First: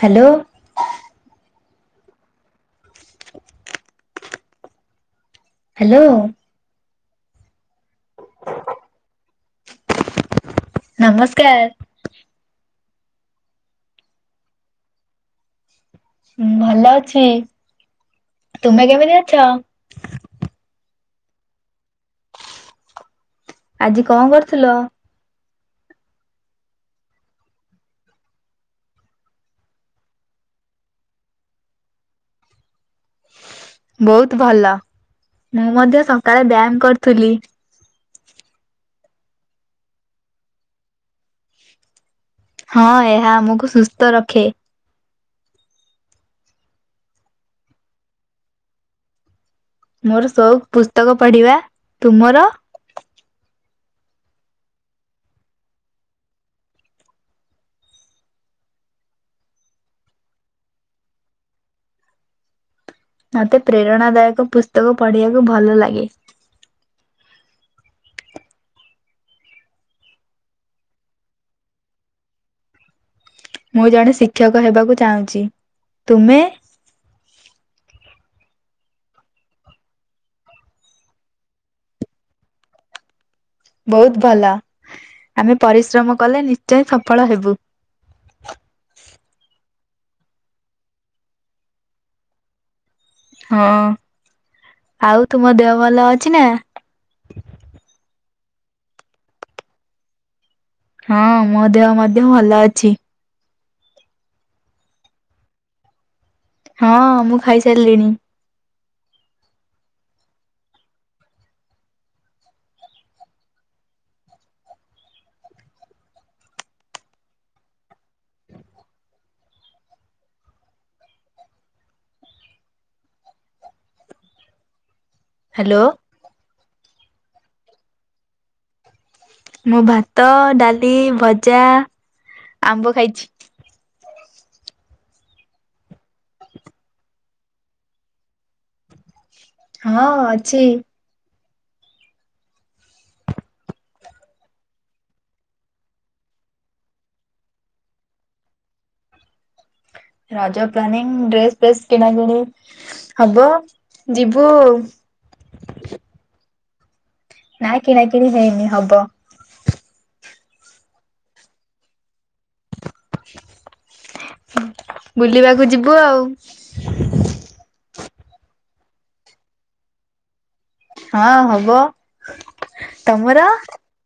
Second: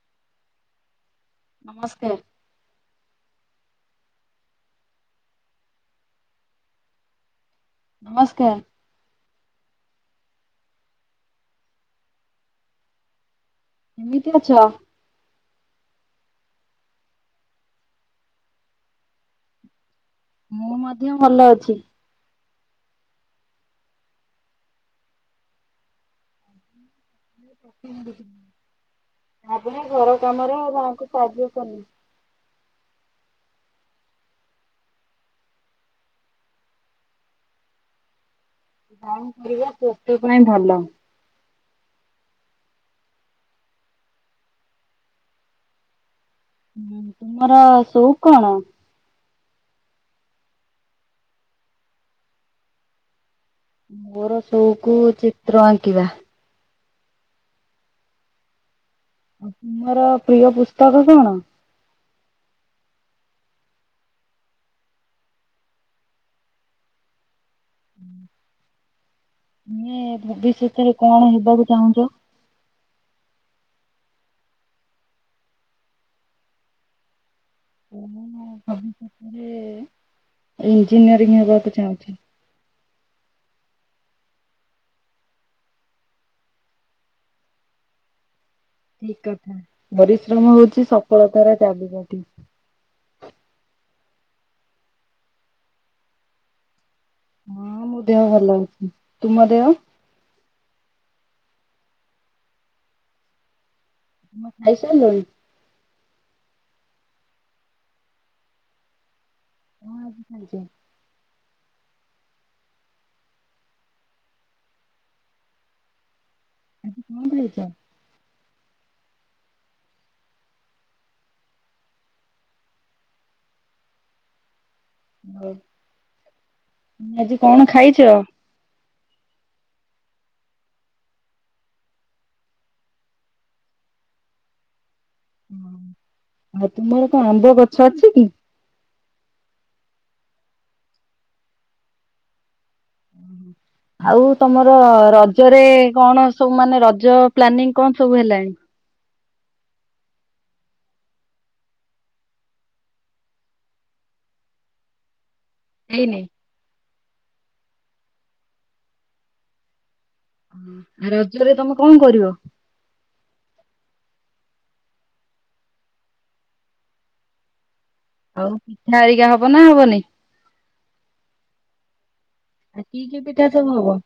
Hello. ନମସ୍କାର୍। Hello. ନମସ୍କାର। ନମସ୍କାର। କେମିତି ଅଛ? ମୁଁ ଭଲ ଅଛି। ତୁମେ କେମିତି ଅଛ? ମୁଁ ମଧ୍ୟ ଭଲ ଅଛି। ଆଜି କଣ କରୁଥିଲ? ଆଜି ମୁଁ ଘର କାମର ମା ଙ୍କୁ ସାହାଯ୍ୟ କଲି। ବହୁତ ଭଲ। ମୁଁ ମଧ୍ୟ ସକାଳେ ବ୍ୟାୟାମ କରୁଥିଲି। ବ୍ୟାୟାମ କରିବା ସ୍ବାସ୍ଥ୍ଯ ପାଇଁ ଭଲ। ହଁ ଏହା ଆମକୁ ସୁସ୍ଥ ରଖେ। ତୁମର ସଉକ୍ କଣ? ମୋର ସଉକ୍ ପୁସ୍ତକ ପଢିବା। ତୁମର? ମୋର ସଉକୁ ଚିତ୍ର ଆଙ୍କିବା। ତୁମର ପ୍ରିୟ ପୁସ୍ତକ କଣ? ମତେ ପ୍ରେରଣା ଦାୟକ ପୁସ୍ତକ ପଢିବାକୁ ଭଲ ଲାଗେ। ତୁମେ ଭବିଷ୍ୟତରେ କଣ ହେବାକୁ ଚାହୁଁଛ? ମୁଁ ଜଣେ ଶିକ୍ଷକ ହେବାକୁ ଚାହୁଁଛି, ତୁମେ? ମୁଁ ଭବିଷ୍ୟତରେ ଇଞ୍ଜିନିୟରିଂ ହେବାକୁ ଚାହୁଁଛି। ବହୁତ ଭଲ ଆମେ ପରିଶ୍ରମ କଲେ ନିଶ୍ଚୟ ସଫଳ ହେବୁ। ଠିକ କଥା ପରିଶ୍ରମ ହଉଛି ସଫଳତାର ଚାବିକାଠି। ହଁ, ଆଉ ତୁମ ଦେହ ଭଲ ଅଛି ନା? ହଁ ମୋ ଦେହ ଭଲ ଅଛି, ତୁମ ଦେହ? ହଁ ମୋ ଦେହ ମଧ୍ୟ ଭଲ ଅଛି। ତୁମେ ଖାଇ ସାଇଲଣି? ହଁ ମୁଁ ଖାଇସାରିଲିଣି। କଣ ଆଜି ଖାଇଚ? ଆଜି କଣ ଖାଇଛ? ହଉ, ହ୍ୟାଲୋ ତୁମେ ଆଜି କଣ ଖାଇଛ? ମୁଁ ଭାତ, ଡାଲି, ଭଜା, ଆମ୍ବ ଖାଇଛି। ଆଉ ତୁମର କଣ ଆମ୍ବ ଗଛ ଅଛି କି? ହଁ ଅଛି। ଓହୋ। ଆଉ ତମର ରଜରେ କଣ ସବୁ ମାନେ ରଜ ପ୍ଲାନିଂ କଣ ସବୁ ହେଲାଣି? ରଜ ପ୍ଲାନିଂ ଡ୍ରେସ୍ ପ୍ରେସ୍ କିଣା କିିଣି ହବ ଯିବୁ। ହେଇନି? ନା କିଣାକିଣି ହେଇନି ହବ। ଆ ରଜରେ ତମେ କଣ କରିବ? ବୁଲିବାକୁ ଯିବୁ ଆଉ। ଆଉ ପିଠା ଆରିକା ହବ ନା ହବନି? ହଁ ହବ। ଆଉ କି କି ପିଠା ତମର ସବୁ ହବ?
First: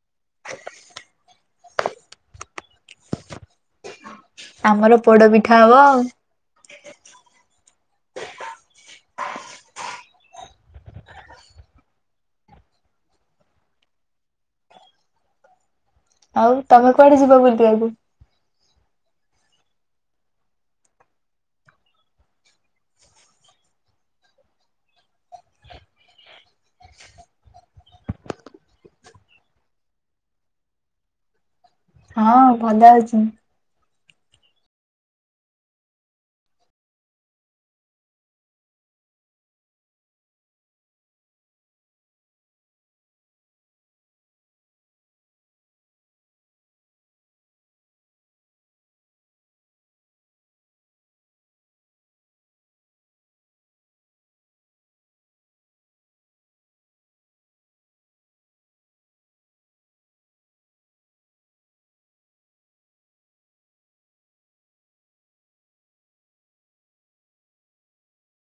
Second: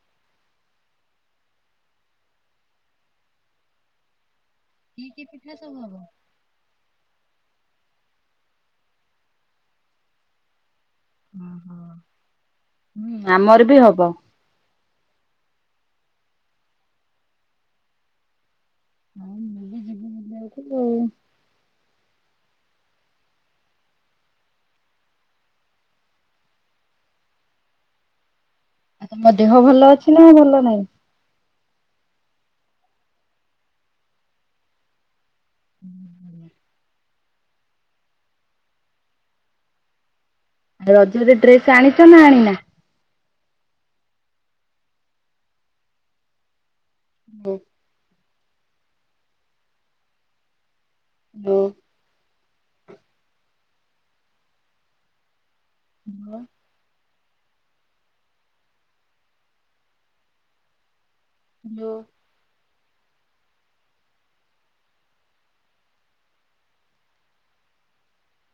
ଆମର କି କି ପିଠା ପୋଡ଼ପିଠା ସବୁ ହବ ଆଉ। ଓହୋ, ହୁଁ ଆମର ବି ହବ। ଆଉ ତମେ କୁଆଡେ ଯିବ ବୁଲିବାକୁ? [unintelligible] ଆଉ ତମ ଦେହ ଭଲ ଅଛି ନା ଭଲ ନାହିଁ? ହଁ ଭଲ ଅଛି। ହୁଁ ଭଲ। ଆଉ ରଜରେ ଡ୍ରେସ୍ ଆଣିଛ ନା ଆଣିନା? [inaudible] ହ୍ୟାଲେ। ହ୍ୟାଲୋ। ହାଲୋ।